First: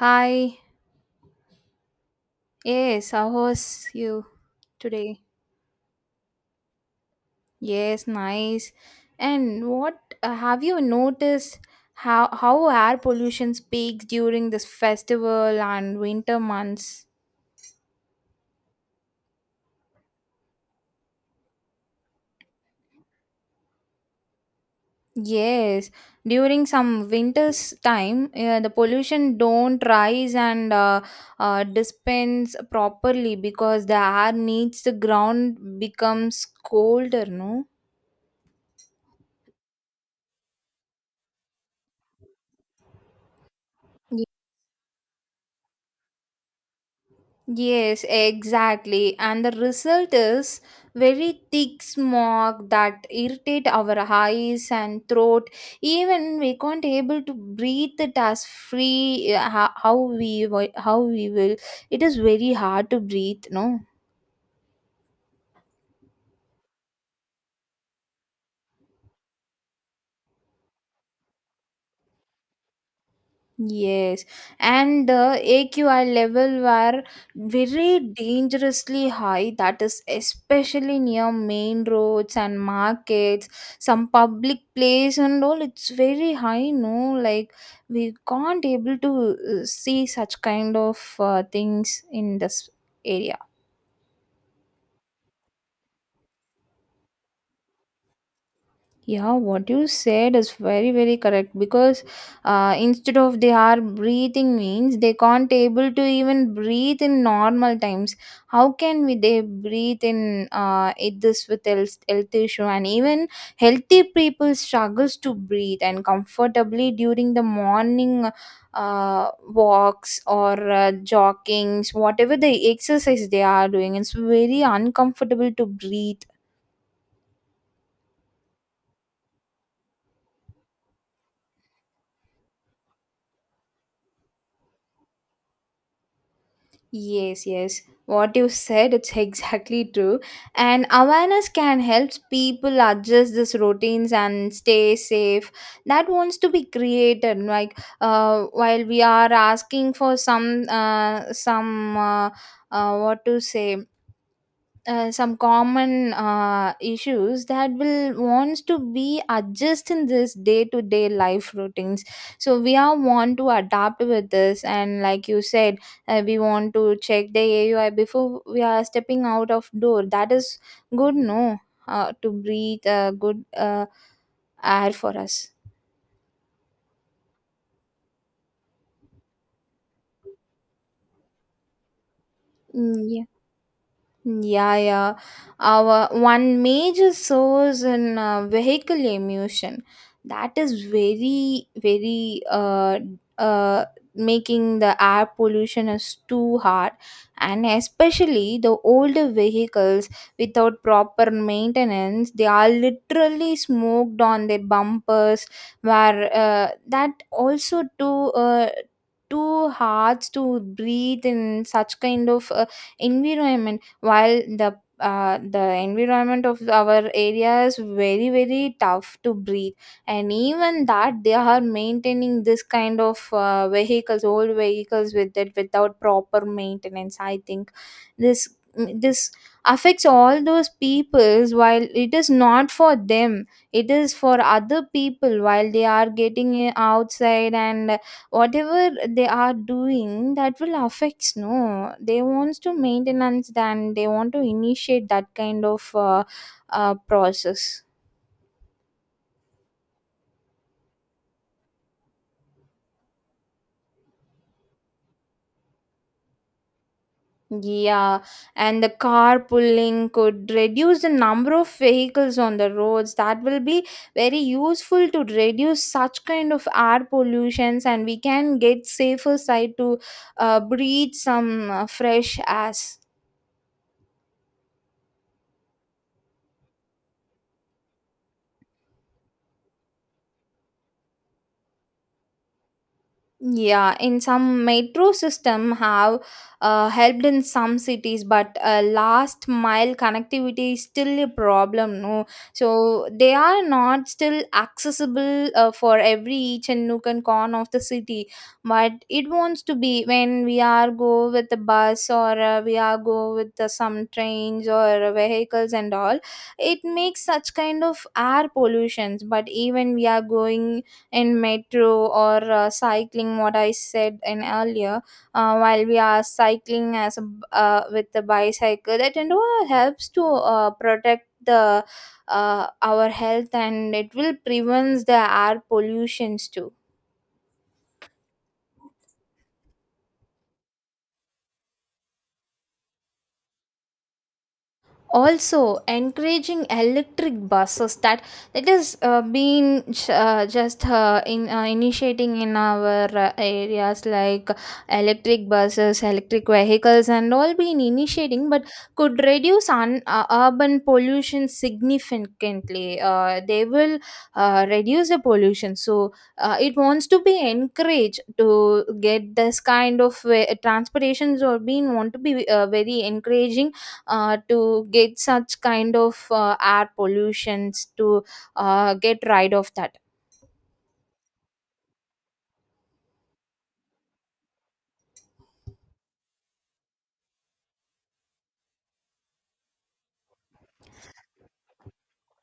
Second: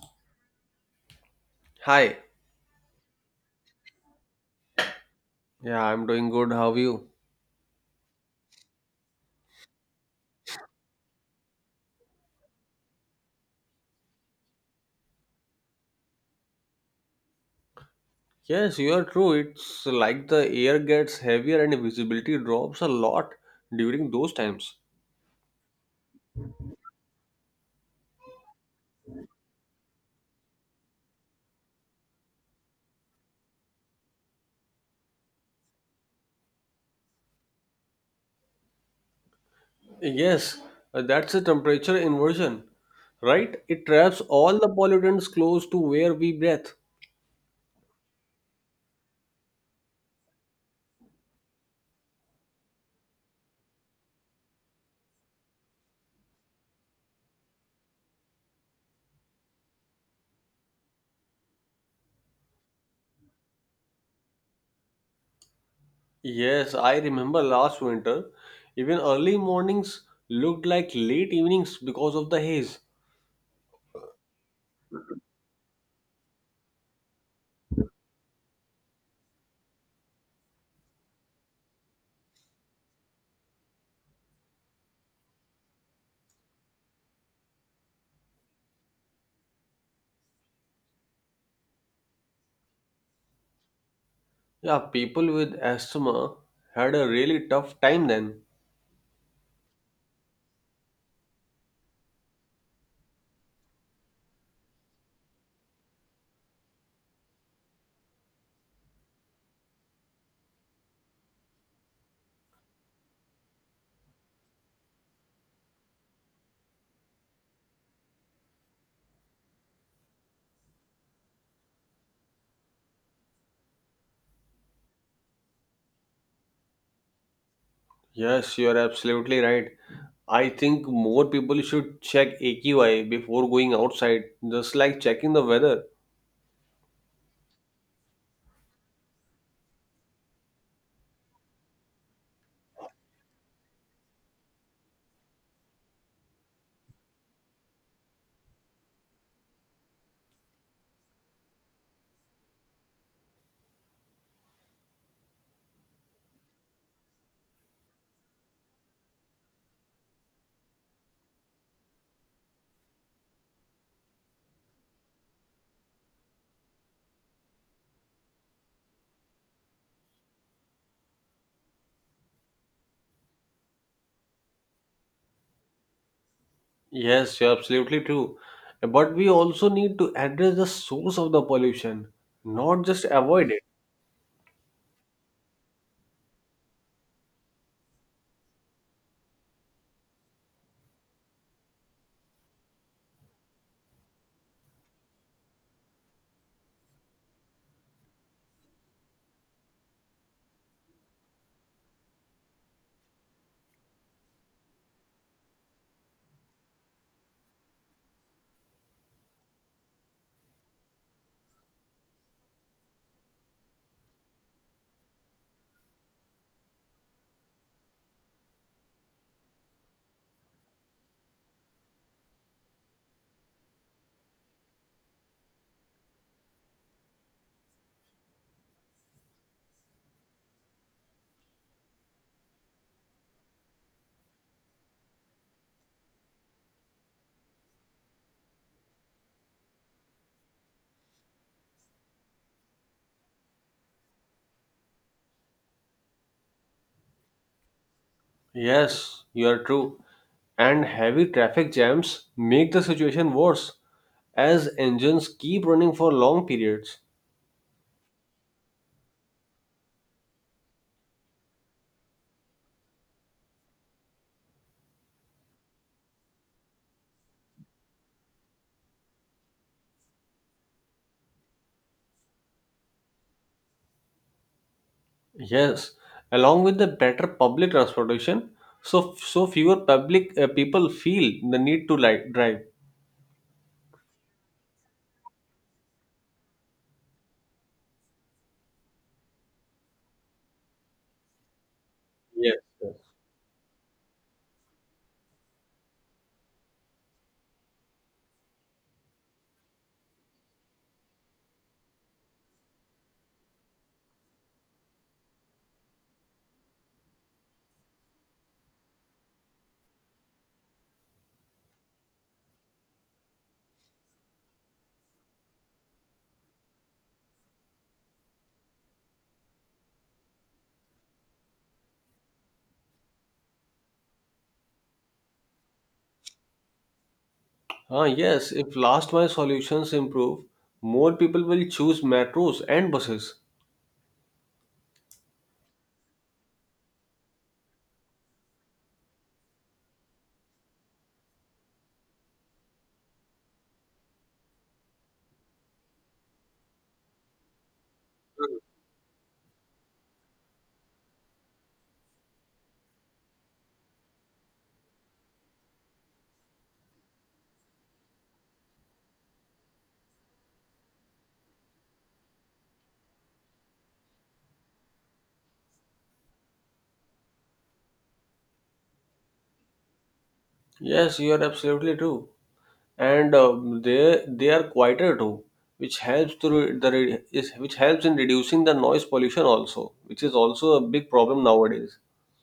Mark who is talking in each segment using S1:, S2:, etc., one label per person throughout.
S1: Hi.
S2: Hi.
S1: Yes, how was you today?
S2: Yeah, I'm doing good. How are you?
S1: Yes, nice. And what have you noticed how air pollution peaks during this festival and winter months?
S2: Yes, you are true. It's like the air gets heavier and visibility drops a lot during those times.
S1: Yes, during some winter's time, the pollution don't rise and dispense properly because the air needs the ground becomes colder, no?
S2: Yes, that's a temperature inversion, right? It traps all the pollutants close to where we breathe.
S1: Yes, exactly. And the result is very thick smog that irritate our eyes and throat. Even we can't able to breathe it as free how we will. It is very hard to breathe, no?
S2: Yes, I remember last winter, even early mornings looked like late evenings because of the haze.
S1: Yes, and the AQI level were very dangerously high. That is especially near main roads and markets, some public place and all. It's very high, no? Like we can't able to see such kind of things in this area.
S2: Yeah, people with asthma had a really tough time then.
S1: Yeah, what you said is very, very correct because instead of they are breathing means they can't able to even breathe in normal times. How can we they breathe in it this with health issue and even healthy people struggles to breathe and comfortably during the morning walks or joggings, whatever the exercise they are doing. It's very uncomfortable to breathe.
S2: Yes, you're absolutely right. I think more people should check AQI before going outside, just like checking the weather.
S1: Yes, yes. What you said, it's exactly true. And awareness can help people adjust these routines and stay safe. That wants to be created. Like, while we are asking for some, what to say some common issues that will wants to be adjust in this day to day life routines, so we are want to adapt with this, and like you said, we want to check the aui before we are stepping out of door, that is good no, to breathe good air for us.
S2: Yes, you're absolutely true. But we also need to address the source of the pollution, not
S1: Mm,
S2: just
S1: yeah.
S2: avoid it.
S1: Yeah, yeah. Our one major source in vehicle emission, that is very, very uh, making the air pollution is too hard, and especially the older vehicles without proper maintenance, they are literally smoked on their bumpers. Where that also too too hard to breathe in such kind of environment, while the environment of our area is very very tough to breathe, and even that they are maintaining this kind of vehicles, old vehicles with it without proper maintenance, I think this this affects all those peoples, while it is not for them, it is for other people, while they are getting outside, and whatever they are doing that will affects no, they wants to maintenance, then they want to initiate that kind of process.
S2: Yes, you are true. And heavy traffic jams make the situation worse as engines keep running for long periods.
S1: Yeah, and the carpooling could reduce the number of vehicles on the roads, that will be very useful to reduce such kind of air pollutions, and we can get safer side to breathe some fresh air.
S2: Yes, along with the better public transportation, so fewer public people feel the need to like drive.
S1: Yeah, in some metro system have helped in some cities, but last mile connectivity is still a problem. No,
S2: Yes.
S1: so they are not still accessible for every each and nook and corner of the city. But it wants to be when we are go with the bus, or we are go with the some trains or vehicles and all. It makes such kind of air pollutions. But even we are going in metro, or cycling, what I said in earlier, while we are cycling as a b with the bicycle, that and all helps to protect the our health, and it will prevents the air pollutions too.
S2: Ah, yes, if last mile solutions improve, more people will choose metros and buses.
S1: Also encouraging electric buses, that that is been just in initiating in our areas, like electric buses, electric vehicles and all been initiating, but could reduce urban pollution significantly, they will reduce the pollution, so it wants to be encouraged to get this kind of transportations, or being want to be very encouraging to get such kind of air pollutions to get rid of that.
S2: Yes, you are absolutely true. And they are quieter too, which helps to re- the re- is which helps in reducing the noise pollution also, which is also a big problem nowadays.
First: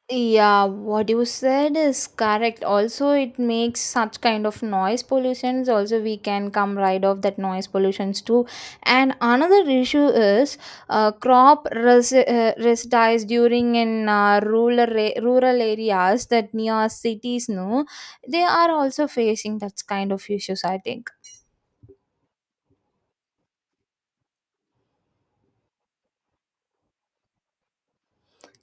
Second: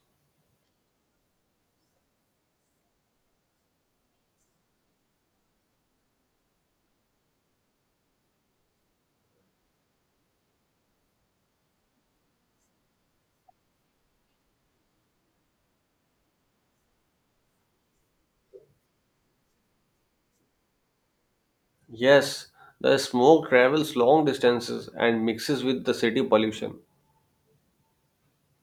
S1: Yeah, what you said is correct, also it makes such kind of noise pollutions, also we can come rid of that noise pollutions too. And another issue is residues during in rural areas that near cities, no, they are also facing that kind of issues, I think.
S2: Yes, the smoke travels long distances and mixes with the city pollution.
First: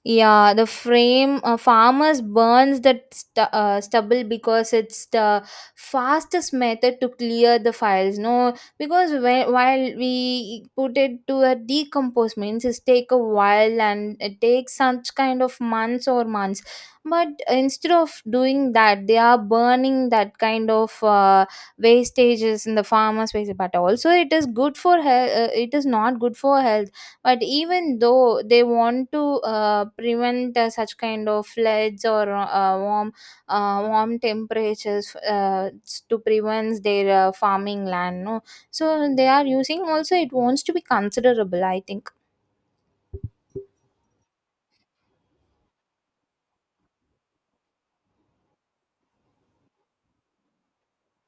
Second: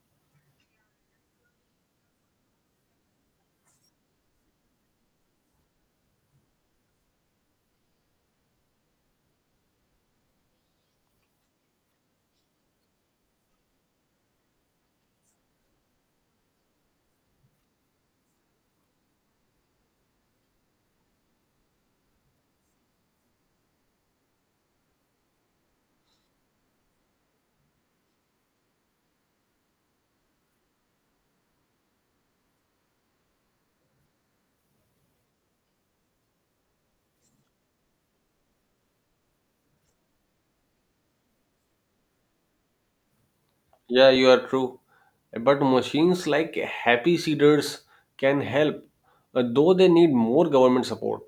S1: Yeah, the frame farmers burns that stubble because it's the fastest method to clear the files. No, because while we put it to a decompose means it take a while, and it takes such kind of months or months. But instead of doing that, they are burning that kind of wastages in the farmers' waste. But also, it is good for health. It is not good for health, but even though they want to prevent such kind of floods or warm temperatures to prevent their farming land, no, so they are using, also it wants to be considerable, I think.
S2: Yeah, you are true. But machines like Happy Seeders can help, though they need more government support.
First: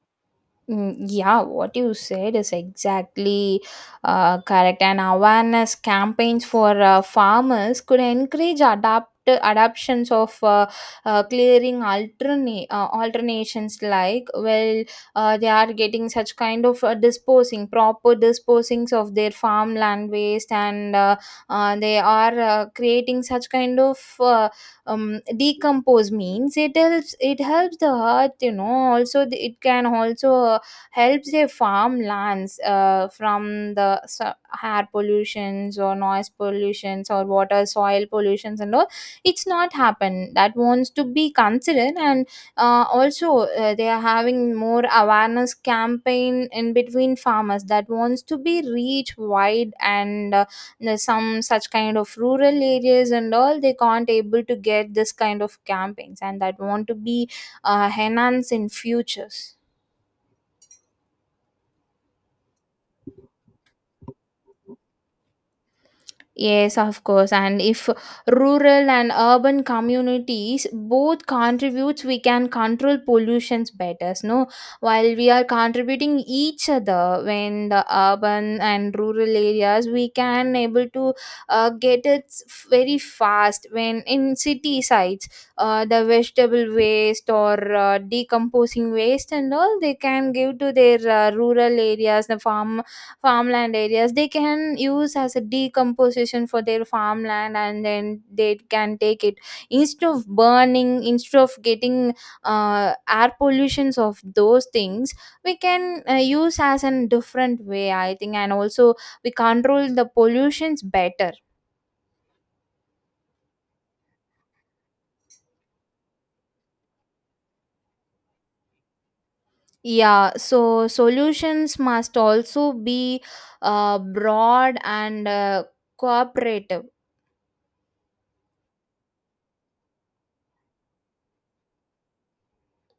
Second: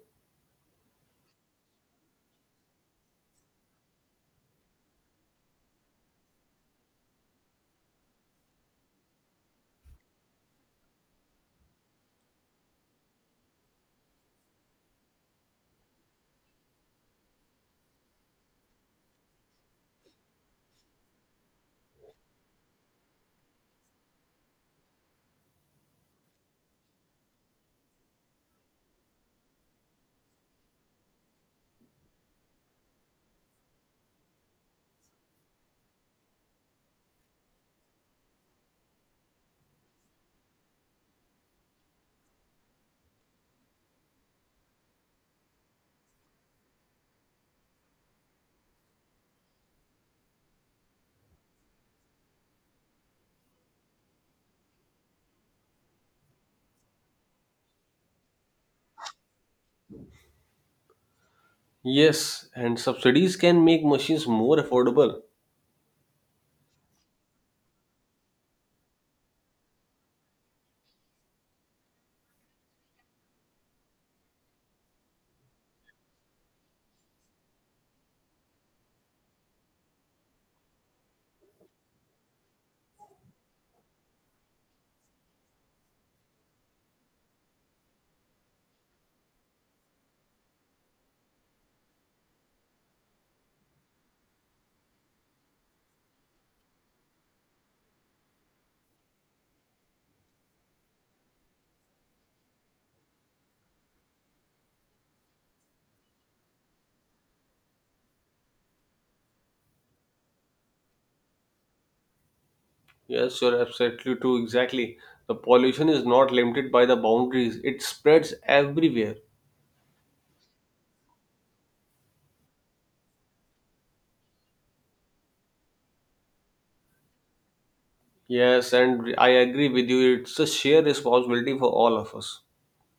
S1: Mm, yeah, what you said is exactly correct. And awareness campaigns for farmers could encourage adapt adoptions of clearing alternate alternations, like well, they are getting such kind of disposing, proper disposings of their farmland waste, and they are creating such kind of decompose means it helps, it helps the earth you know, also the, it can also helps their farmlands from the air pollutions or noise pollutions or water soil pollutions and all, it's not happen, that wants to be considered, and also they are having more awareness campaign in between farmers, that wants to be reach wide, and there's some such kind of rural areas and all, they can't able to get this kind of campaigns, and that want to be enhanced in futures.
S2: Yes, and subsidies can make machines more affordable.
S1: Yes, of course. And if rural and urban communities both contributes, we can control pollutions better. No, while we are contributing each other, when the urban and rural areas, we can able to get it very fast. When in city sites, the vegetable waste or decomposing waste and all, they can give to their rural areas, the farm farmland areas, they can use as a decomposition for their farmland, and then they can take it instead of burning, instead of getting air pollutions of those things, we can use as a different way, I think, and also we control the pollutions better.
S2: Yes, you're absolutely true. Exactly. The pollution is not limited by the boundaries, it spreads everywhere.
S1: Yeah, so solutions must also be broad and cooperative.
S2: Yes, and I agree with you. It's a shared responsibility for all of us.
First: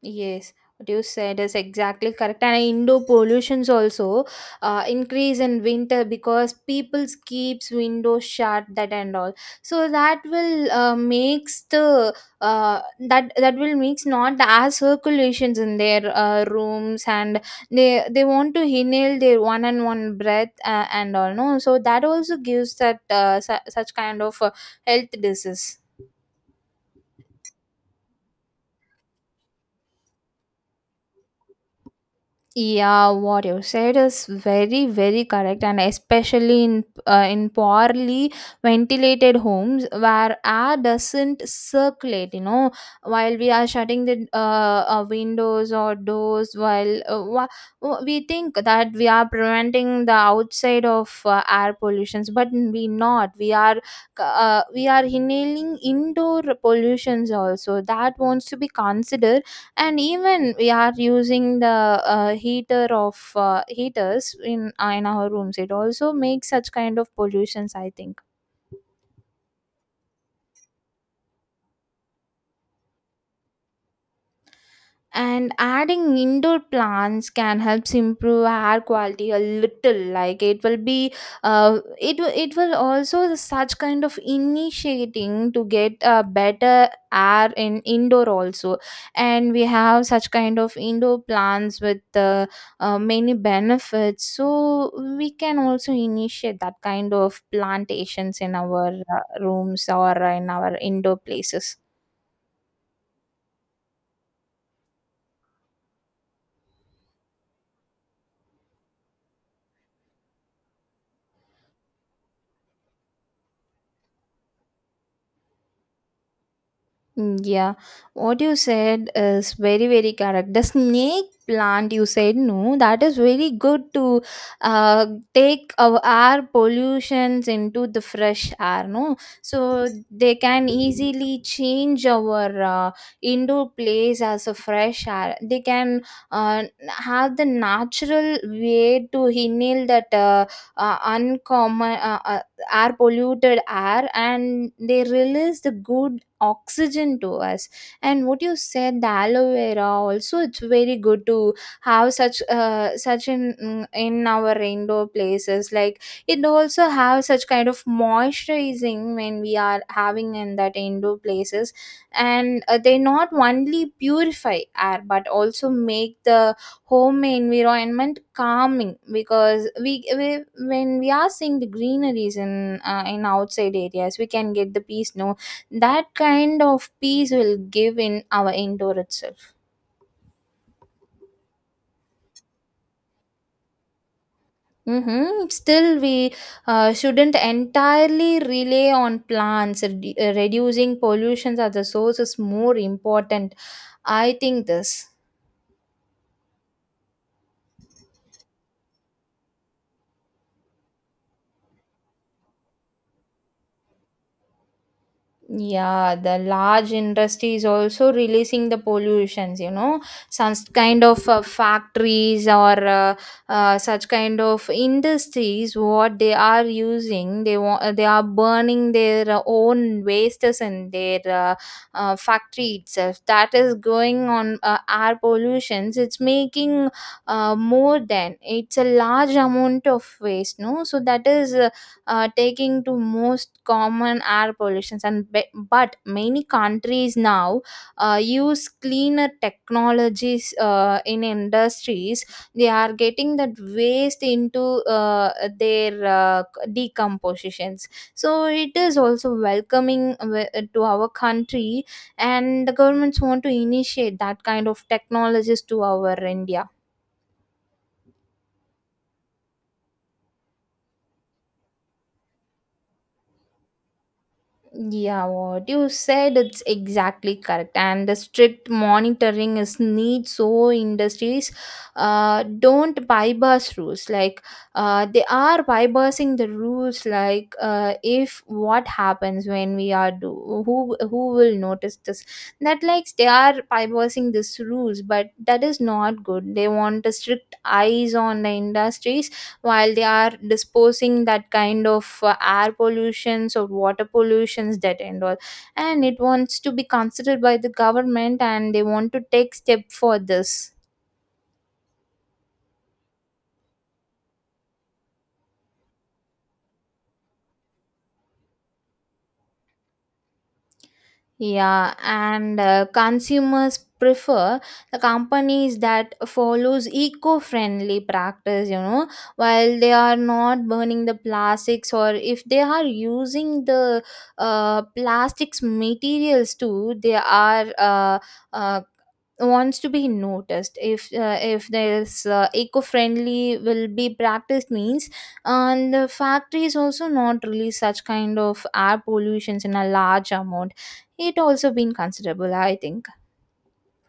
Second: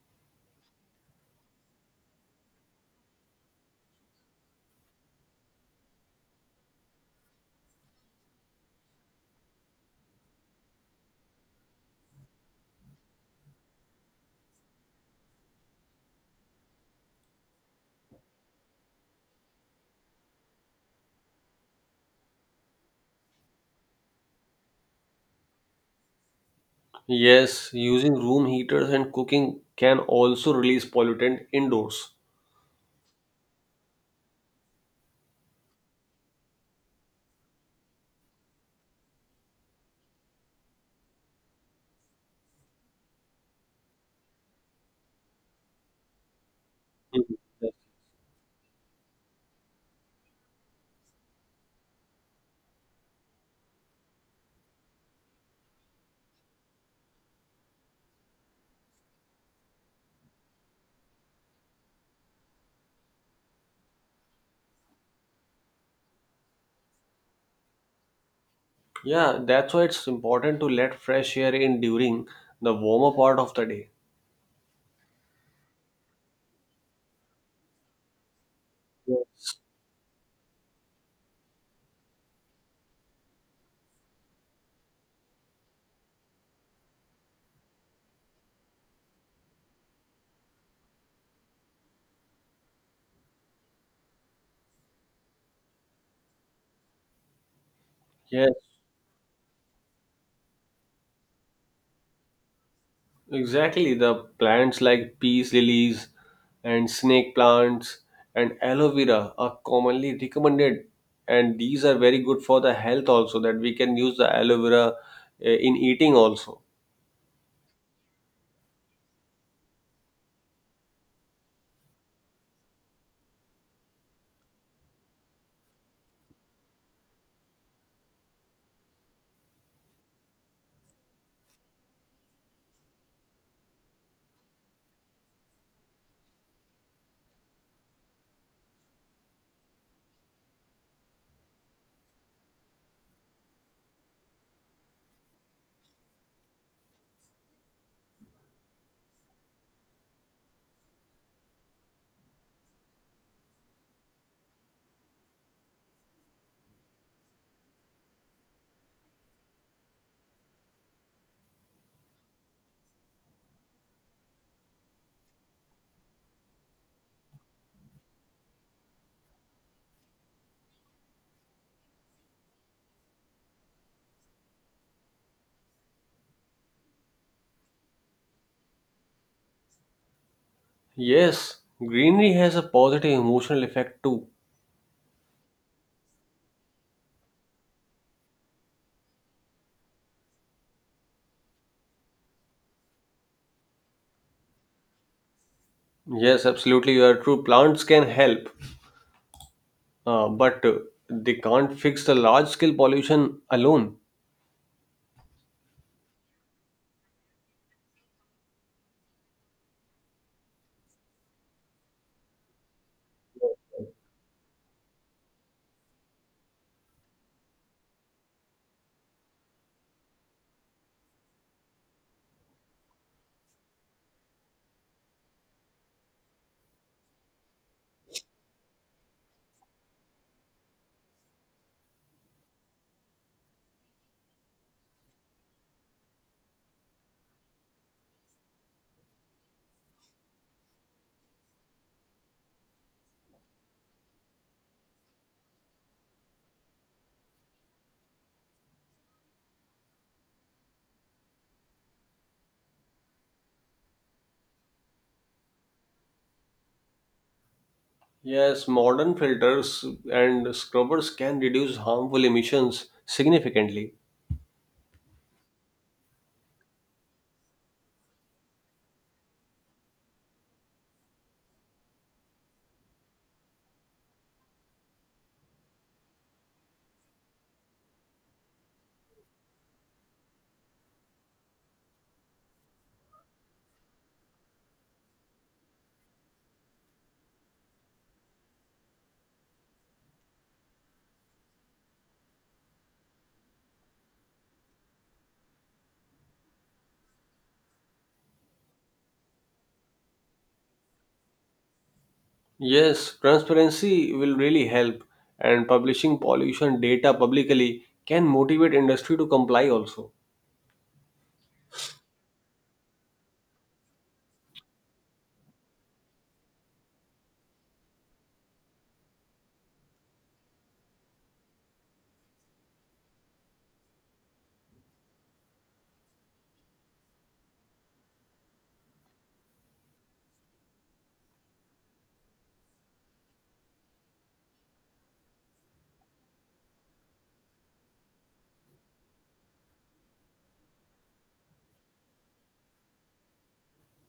S1: Yes, what you said is exactly correct. And indoor pollutions also increase in winter because people keeps windows shut that and all. So that will makes the uh, that will makes not as circulations in their rooms, and they want to inhale their one and one breath and all. No, so that also gives that such kind of health disease.
S2: Yes, using room heaters and cooking can also release pollutant indoors.
S1: Yeah, what you said is very, very correct, and especially in poorly ventilated homes where air doesn't circulate. You know, while we are shutting the windows or doors, while
S2: Mhm.
S1: we think that we are preventing the outside of air pollutions, but we not. We are inhaling indoor pollutions also. That wants to be considered, and even we are using the heaters in our rooms, it also makes such kind of pollutions, I think.
S2: Yeah, that's why it's important to let fresh air in during the warmer part of the day.
S1: And adding indoor plants can helps improve air quality a little. Like it will be, it will also such kind of initiating to get a better air in indoor also. And we have such kind of indoor plants with many benefits. So we can also initiate that kind of plantations
S2: Yes.
S1: in our rooms or in our indoor places.
S2: Exactly, the plants like peace lilies and snake plants and aloe vera are commonly recommended, and these are very good for the health also. That we can use the aloe vera eh, in eating also.
S1: Mm, yeah, what you said is very, very correct. The snake plant, you said, no, that is very good to uh, take our air pollutions into the fresh air, no? So they can easily change our indoor place as a fresh air. They can have the natural way to inhale that uncommon air polluted air, and they release the good oxygen to us. And what you said, the aloe vera also, it's very good to have such in in our indoor places, like it also have such kind of moisturizing when we are having in that indoor places. And they not only purify air but also make the home environment calming, because we when we are seeing the greeneries in outside areas, we can get the peace, no? That kind of peace will give in our indoor itself.
S2: Yes, greenery has a positive emotional effect too.
S1: Hmm, still we shouldn't entirely rely on plants. Reducing pollutions at the source is more important, I think this.
S2: Yes, absolutely, you are true. Plants can help, but they can't fix the large scale pollution alone.
S1: Yeah, the large industries also releasing the pollutions, such kind of factories or such kind of industries, what they are using, they want, they are burning their own wastes in their factory itself. That is going on air pollutions. It's making more than it's a large amount of waste, no? So that is taking to most common air pollutions and but many countries now use cleaner technologies in industries. They are getting that waste into uh, their decompositions, so it is also welcoming to our country, and the governments want to initiate that kind of technologies to our India.
S2: Yes, modern filters and scrubbers can reduce harmful emissions significantly.
S1: Yeah, what you said it's exactly correct, and the strict monitoring is need, so industries don't bypass rules. Like they are bypassing the rules. Like if what happens when we are do, who will notice this? That, like, they are bypassing these rules, but that is not good. They want a strict eyes on the industries while they are disposing that kind of air pollutions or water pollutions, that and all, and it wants to be considered by the government, and they want to take step for this.
S2: Yes, transparency will really help, and publishing pollution data publicly can motivate industry to comply also.
S1: Yeah, and consumers prefer the companies that follows eco-friendly practice, while they are not burning the plastics, or if they are using the plastics materials too, they are uh, wants to be noticed, if there's eco-friendly will be practiced means, and the factories also not release such kind of air pollutions in a large amount, it also been considerable, I think.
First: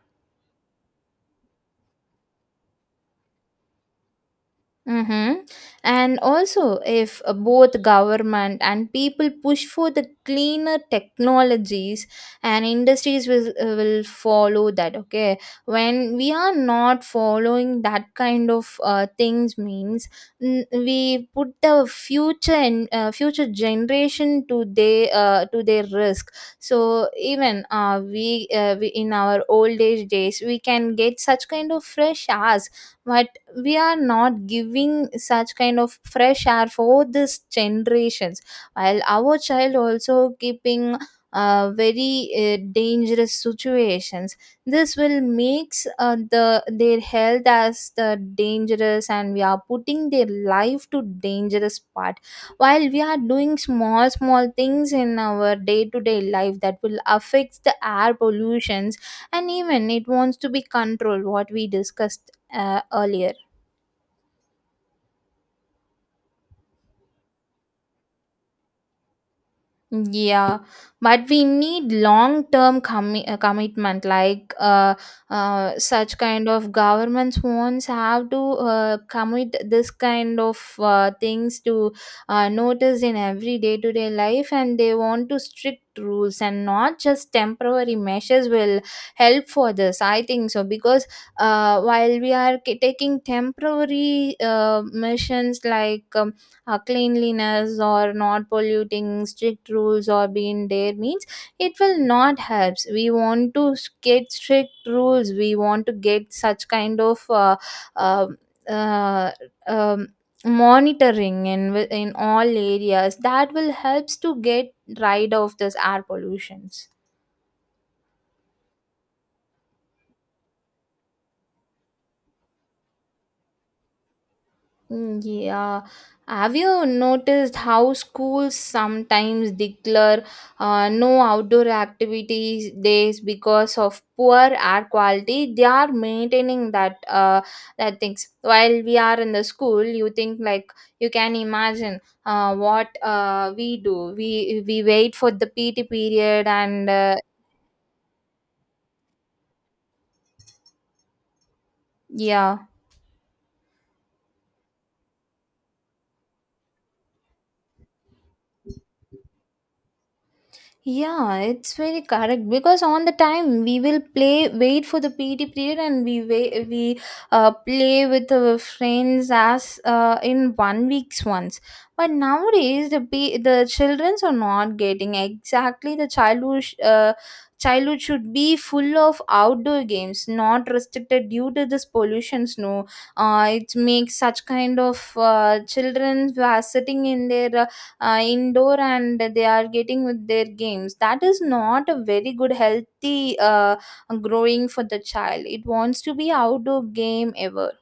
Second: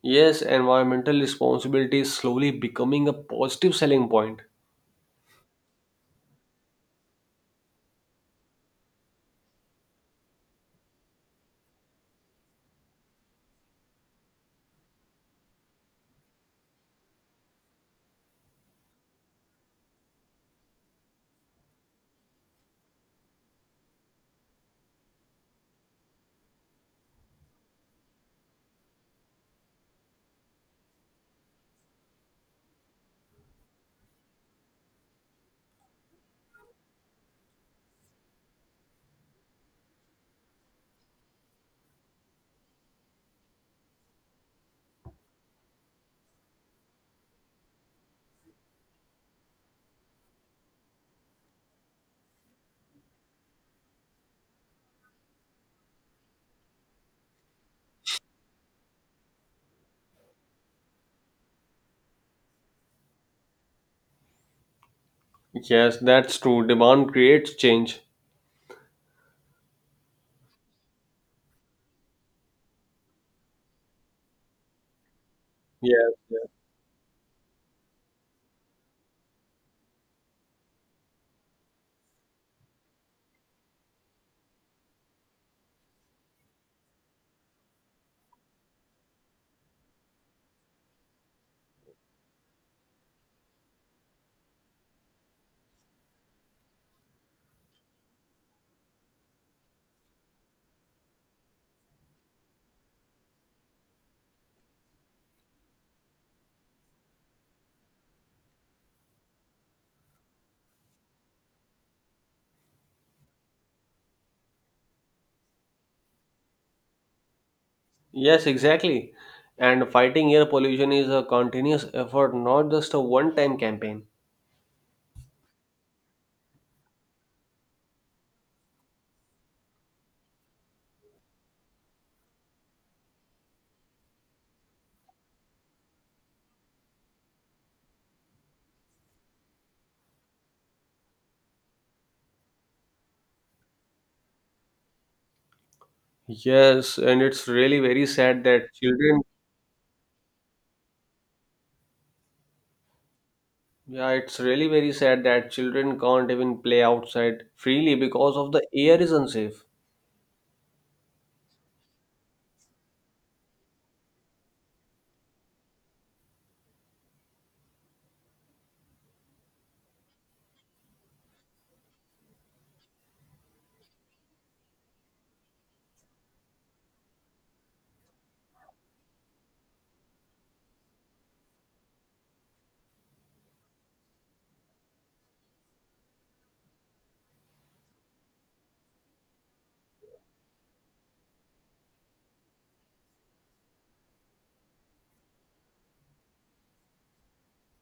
S2: Yes, environmental responsibility is slowly becoming a positive selling point.
S1: Mm-hmm. And also, if both government and people push for the cleaner technologies, and industries will follow that. Okay, when we are not following that kind of things, means, we put the future and future generation to their risk. So even we in our old age days, we can get such kind of fresh hours, but we are not giving such kind of fresh air for this generations, while our child also keeping very dangerous situations. This will makes the their health as the dangerous, and we are putting their life to dangerous part, while we are doing small small things in our day to day life that will affect the air pollutions, and even it wants to be controlled what we discussed earlier.
S2: Yes, that's true. Demand creates change.
S1: Yeah, but we need long-term commitment. Like,
S2: Yes,
S1: such kind
S2: yes,
S1: of governments wants have to commit this kind of things to notice in every day-to-day life, and they want to strict rules, and not just temporary measures will help for this. I think so, because while we are taking temporary missions like cleanliness or not polluting strict rules or being there means, it will not helps, we want to get strict rules, we want to get such kind of uh, uh, um, monitoring in all areas that will helps to get rid of this air pollutions.
S2: Yes, exactly. And fighting air pollution is a continuous effort, not just a one-time campaign.
S1: Mm, yeah. Have you noticed how schools sometimes declare no outdoor activities days because of poor air quality? They are maintaining that things. While we are in the school, you think like you can imagine what we do. We wait for the PT period and
S2: Yes, and it's really very sad that children.
S1: yeah.
S2: Yeah, it's really very sad that children can't even play outside freely because of the air is unsafe.
S1: Yeah, it's very correct because on the time we will play, wait for the PT period, and we wait, we play with our friends as in one week's once. But nowadays the childrens are not getting exactly the childhood. Childhood should be full of outdoor games, not restricted due to this pollutions. No, it makes such kind of children who are sitting in their indoor, and they are getting with their games, that is not a very good healthy growing for the child, it wants to be outdoor game ever.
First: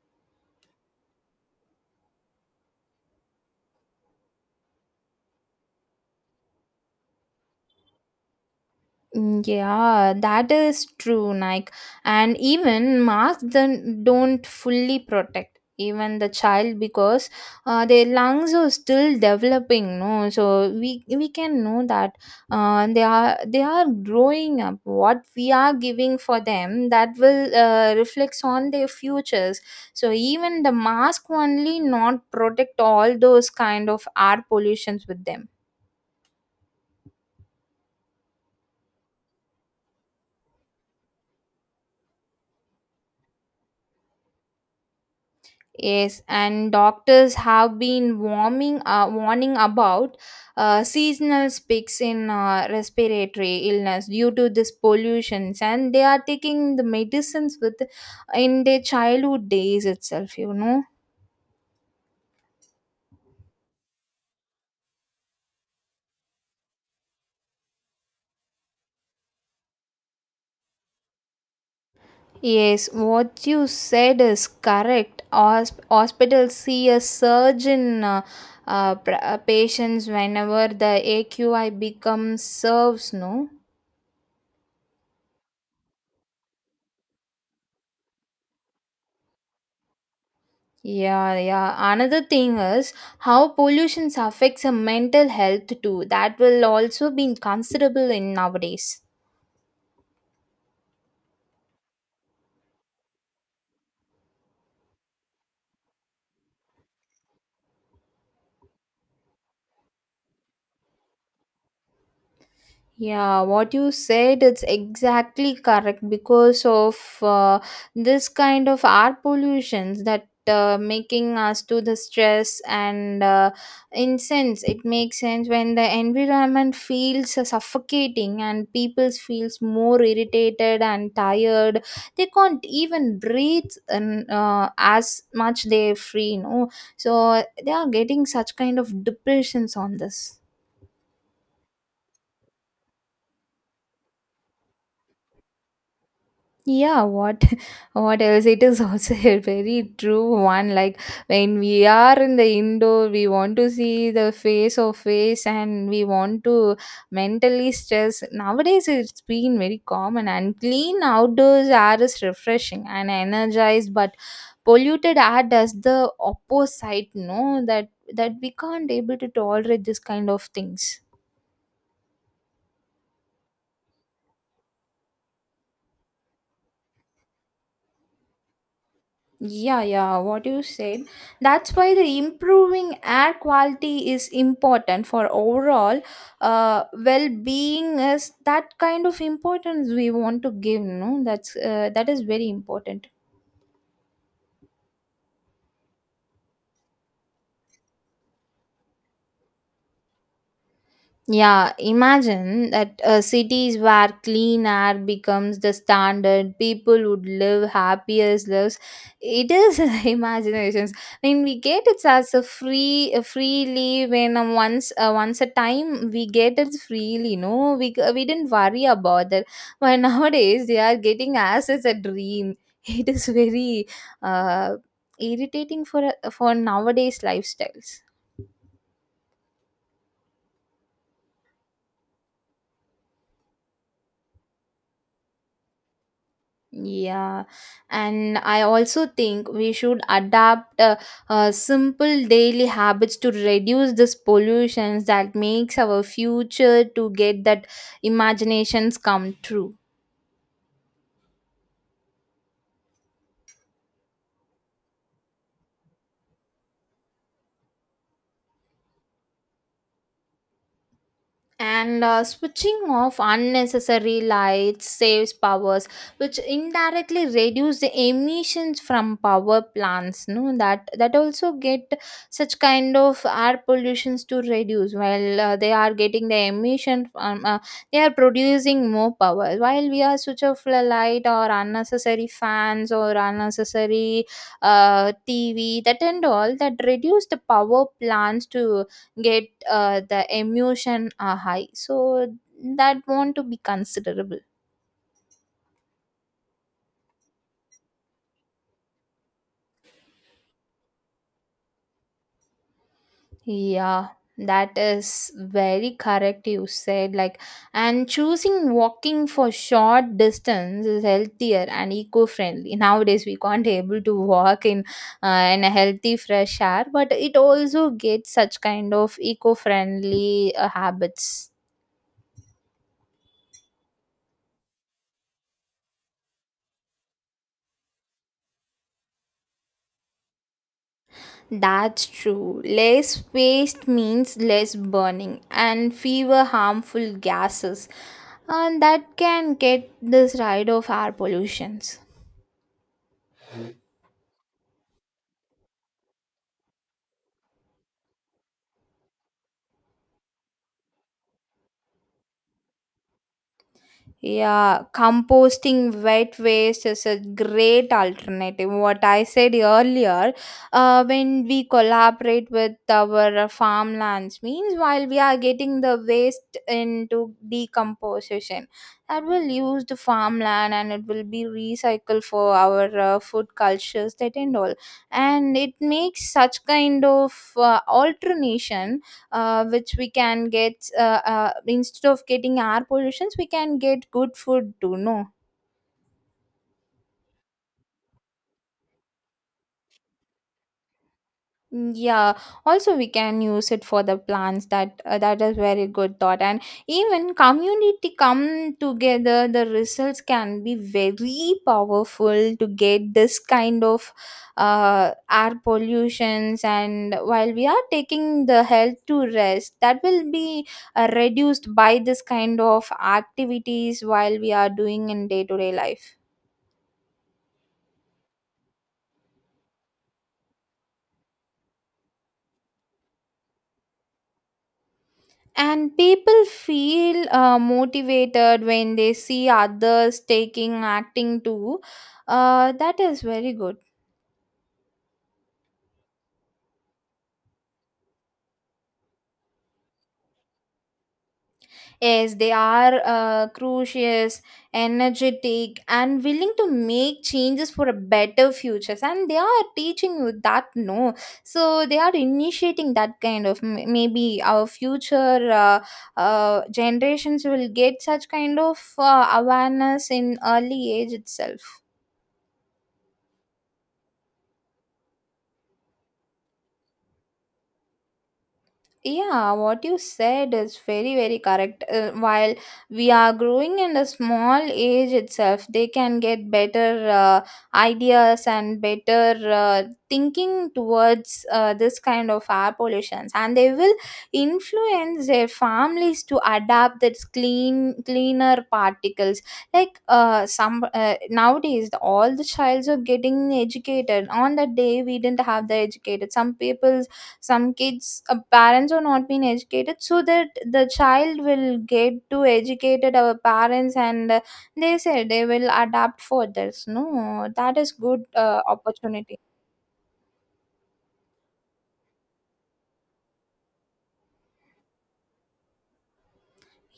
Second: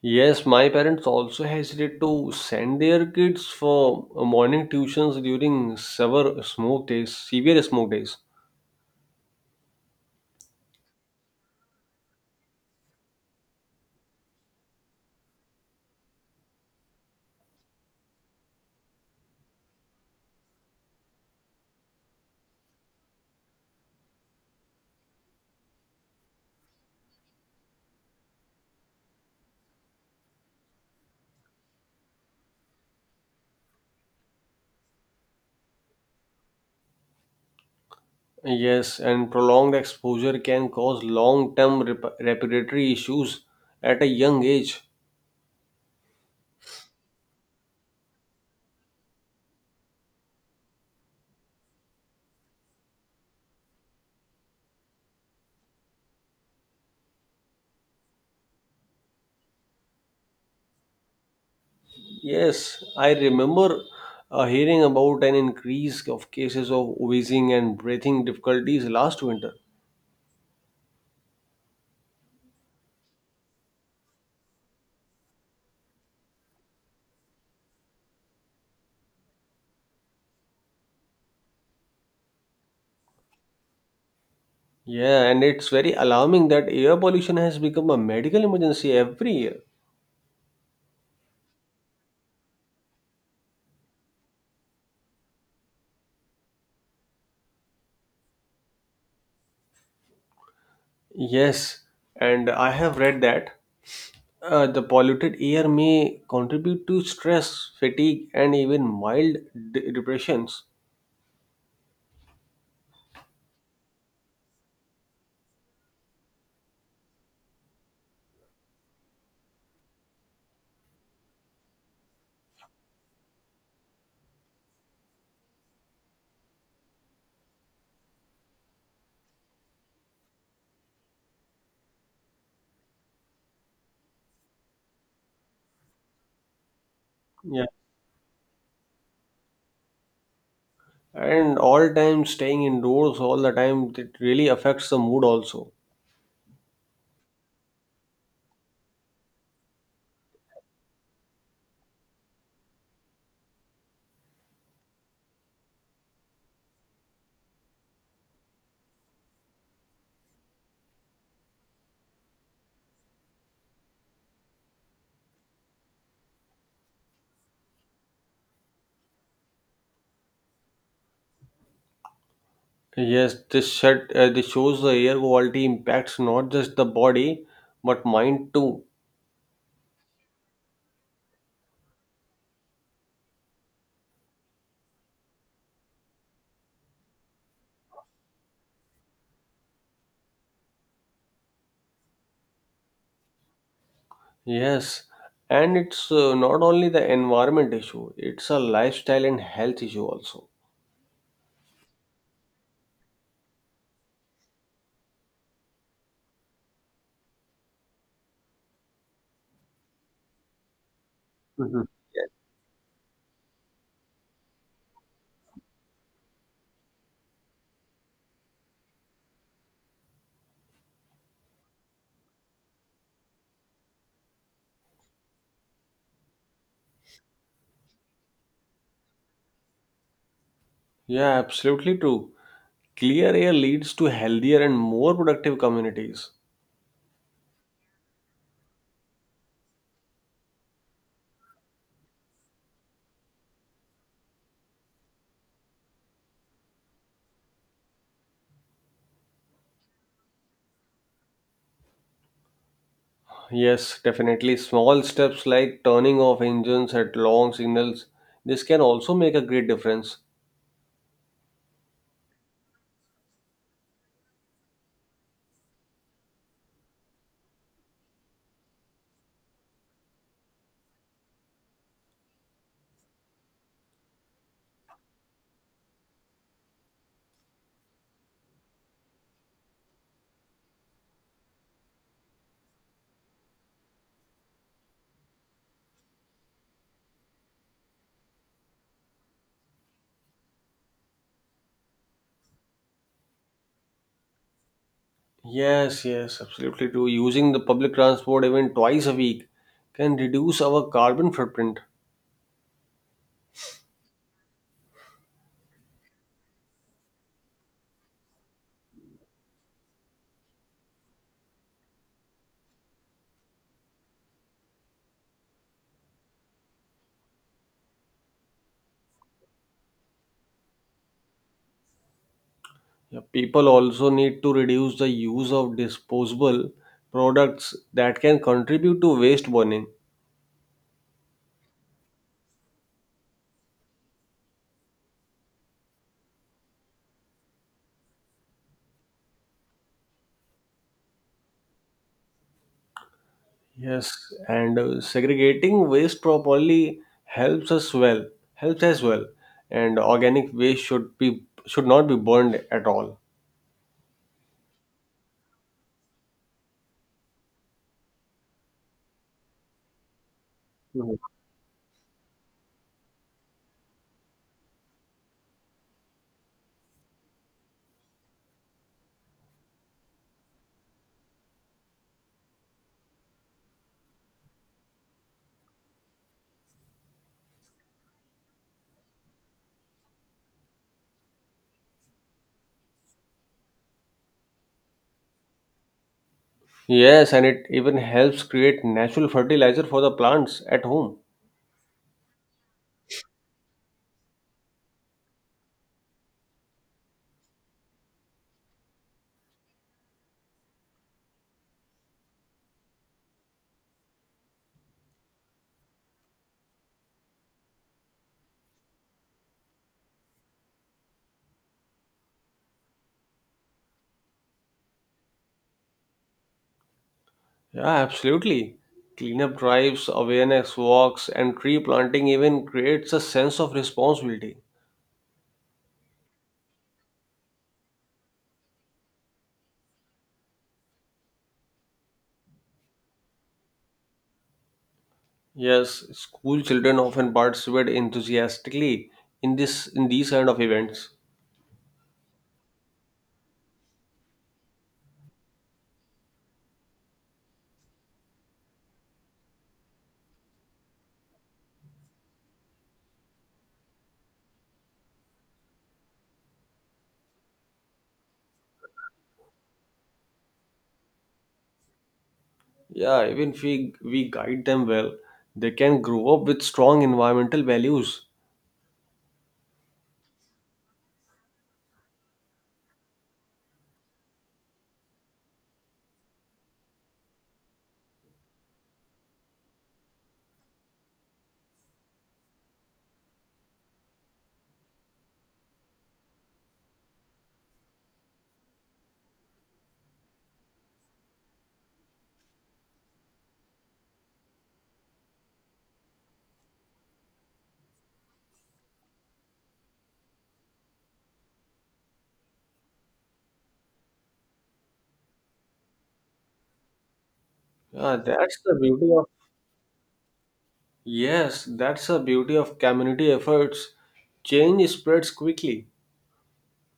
S2: Yes, my parents also hesitate to send their kids for morning tuitions during severe smoke days, severe smoke days.
S1: Mm, yeah, that is true, Nike. And even masks then don't fully protect even the child, because their lungs are still developing. No, so we can know that they are growing up. What we are giving for them, that will reflects on their futures. So even the mask only not protect all those kind of air pollutions with them.
S2: Yes, and prolonged exposure can cause long-term respiratory issues at a young age.
S1: Yes, and doctors have been warning about seasonal spikes in respiratory illness due to this pollutions, and they are taking the medicines with in their childhood days itself. You know.
S2: Yes, I remember hearing about an increase of cases of wheezing and breathing difficulties last winter.
S1: Yes, what you said is correct. Hospitals see a surge in patients whenever the AQI becomes serves. No.
S2: Yeah, and it's very alarming that air pollution has become a medical emergency every year.
S1: Yeah, yeah. Another thing is how pollution affects our mental health too. That will also be considerable in nowadays.
S2: Yes, and I have read that the polluted air may contribute to stress, fatigue, and even mild depressions.
S1: Yeah, what you said, it's exactly correct because of this kind of air pollutions, that making us to the stress, and in sense it makes sense when the environment feels suffocating and people feels more irritated and tired, they can't even breathe, and as much they free, no. So
S2: Yeah,
S1: they are getting such kind of depressions on this.
S2: and all time staying indoors all the time it really affects the mood also.
S1: Yeah, what what else it is also a very true one. Like, when we are in the indoor, we want to see the face of face, and we want to mentally stress. Nowadays it's been very common, and clean outdoors air is refreshing and energized, but polluted air does the opposite, no, that we can't able to tolerate this kind of things.
S2: Yes, this shows the air quality impacts not just the body but mind too.
S1: Yeah, yeah, what you said. That's why the improving air quality is important for overall well-being, is that kind of importance we want to give, no? That is very important.
S2: Yes, and it's not only the environment issue, it's a lifestyle and health issue also.
S1: Yeah, imagine that cities where clean air becomes the standard, people would live happiest lives. It is imaginations. I mean, we get
S2: Mhm.
S1: it as a freely when once a time we get it freely. No, we didn't worry about that. But nowadays they are getting as it's a dream. It is very uh, irritating for nowadays lifestyles.
S2: Yeah, absolutely true. Clear air leads to healthier and more productive communities.
S1: Yeah, and I also think we should adapt simple daily habits to reduce this pollutions that makes our future to get that imaginations come true.
S2: Yes, definitely. Small steps like turning off engines at long signals, this can also make a great difference.
S1: And switching off unnecessary lights saves powers, which indirectly reduce the emissions from power plants, no, that also get such kind of air pollutions to reduce, while they are getting the emission from they are producing more power, while we are switch off the light or unnecessary fans or unnecessary tv, that and all, that reduce the power plants to get the emotion high, so that want to be considerable.
S2: Yes, yes, absolutely true. Using the public transport even twice a week can reduce our carbon footprint.
S1: Yeah, that is very correct, you said. Like, and choosing walking for short distance is healthier and eco-friendly. Nowadays we can't able to walk in a healthy fresh air, but it also gets such kind of eco-friendly habits.
S2: Yeah, people also need to reduce the use of disposable products that can contribute to waste burning.
S1: That's true. Less waste means less burning and fewer harmful gases, and that can get this rid of air pollutions.
S2: Yes, and segregating waste properly helps as well. Helps as well, and organic waste should not be burned at all.
S1: Yeah, composting wet waste is a great alternative. What I said earlier,
S2: Mhm.
S1: when we collaborate with our farmlands, means, while we are getting the waste into decomposition, that will use the farmland and it will be recycled for our food cultures, that and all. And it makes such kind of alternation which we can get, instead of getting air pollutions, we can get good food too, no.
S2: Yes, and it even helps create natural fertilizer for the plants at home.
S1: Mm, yeah, also we can use it for the plants, that is very good thought. And even community come together, the results can be very powerful to get this kind of air pollutions, and while we are taking the health to rest, that will be reduced by this kind of activities while we are doing in day to day life.
S2: Yeah, absolutely. Cleanup drives, awareness walks, and tree planting even creates a sense of responsibility.
S1: And people feel motivated when they see others taking acting too. That is very good.
S2: Yes, school children often participate enthusiastically in these kind of events.
S1: Yes, they are curious, energetic, and willing to make changes for a better future. And they are teaching you that, no. So they are initiating that kind of maybe our future generations will get such kind of awareness in early age itself.
S2: Yeah, even if we guide them well, they can grow up with strong environmental values.
S1: Yeah, what you said is very, very correct. While we are growing in a small age itself, they can get better ideas and better thinking towards this kind of air pollutions, and they will influence their families to adapt that clean, cleaner particles. Like some nowadays, all the childs are getting educated. On that day, we didn't have the educated. Some people, some kids parents are not being educated, so that the child will get to educated our parents, and they say they will adapt for this, no, that is
S2: Yeah,
S1: good
S2: that's the beauty of
S1: opportunity.
S2: yes, that's the beauty of community efforts. Change spreads quickly.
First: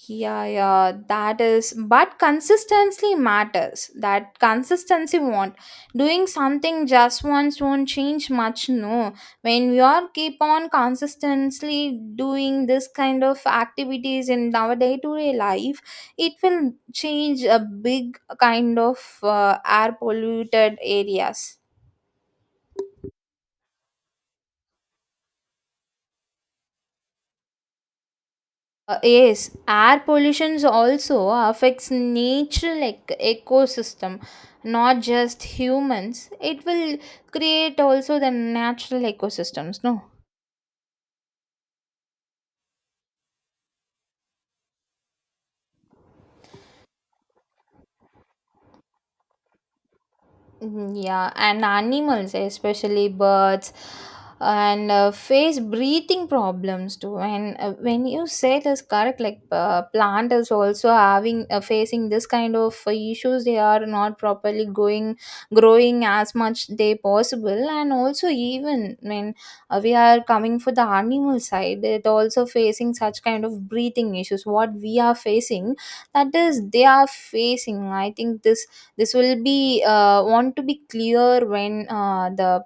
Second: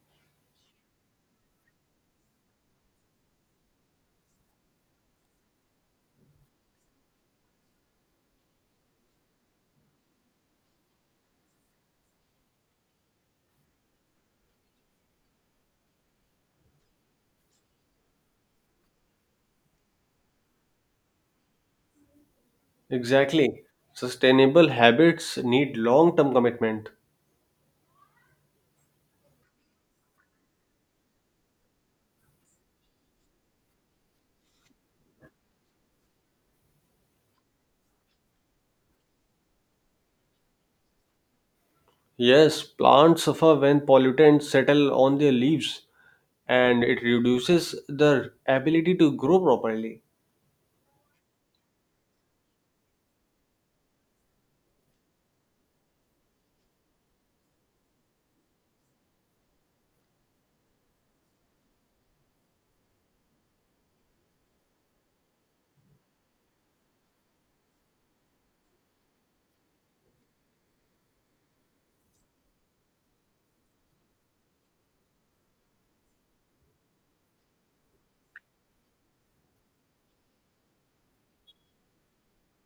S1: Yeah, yeah, that is, but consistency matters. That consistency won't. Doing something just once won't change much, no. When we are keep on consistently doing this kind of activities in our day-to-day life, it will change a big kind of air polluted areas.
S2: Exactly. Sustainable habits need long-term commitment.
S1: Yes, air pollution also affects natural ecosystem, not just humans. It will create also the natural ecosystems, no?
S2: Yes, plants suffer when pollutants settle on their leaves and it reduces their ability to grow properly.
S1: Mhm, yeah, and animals, especially birds, and face breathing problems too. And when you say this correct, like plant is also having facing this kind of issues. They are not properly going, growing as much they possible, and also even when we are coming for the animal side, it also facing such kind of breathing issues. What we are facing, that is, they are facing. I think this will be want to be clear when the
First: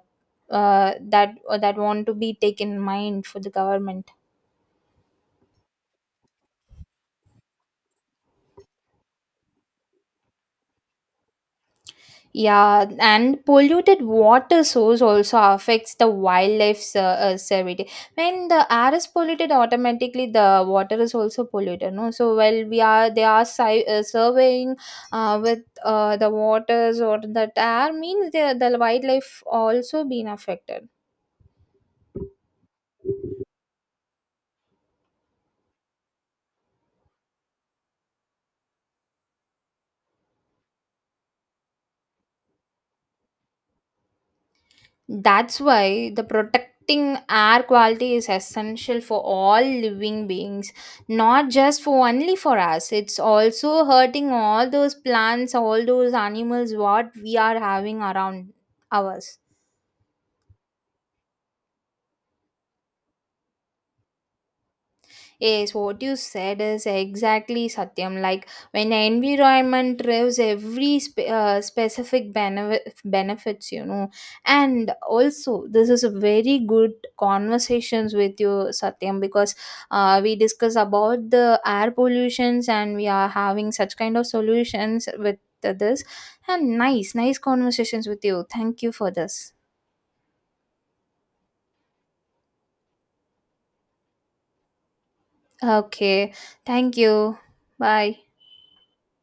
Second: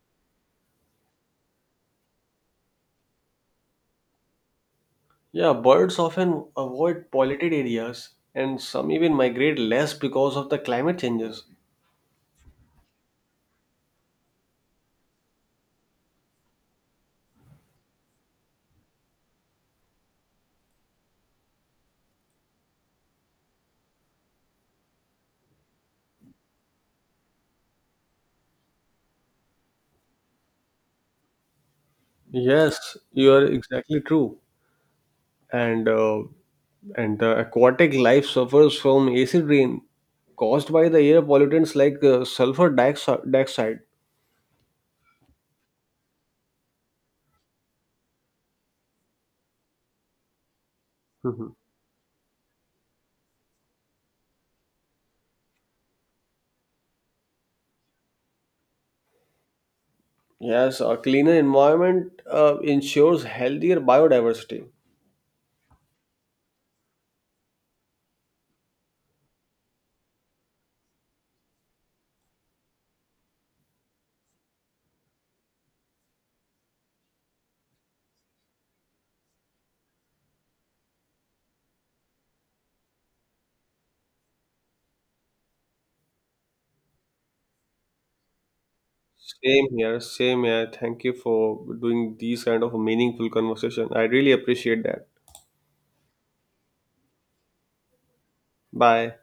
S1: uh, that that want to be taken in mind for the government.
S2: Yeah, birds often avoid polluted areas and some even migrate less because of the climate changes.
S1: Yeah, and polluted water source also affects the wildlife survey. When the air is polluted, automatically the water is also polluted, no. So while we are, they are surveying with the waters or that air means, the wildlife also been affected.
S2: Yes, you are exactly true. And the aquatic life suffers from acid rain caused by the air pollutants like dioxide.
S1: That's why the protecting air quality is essential for all living beings, not
S2: Mhm.
S1: just for only for us. It's also hurting all those plants, all those animals what we are having around ours.
S2: Yes, a cleaner environment ensures healthier biodiversity.
S1: Yes, what you said is exactly, Satyam. Like when environment drives every specific benefits. And also, this is a very good conversations with you, Satyam, because we discuss about the air pollutions, and we are having such kind of solutions with this. And nice, nice conversations with you. Thank you for this.
S2: Same here, same here. Thank you for doing these kind of meaningful conversation. I really appreciate that.
S1: Okay, thank you. Bye.
S2: Bye.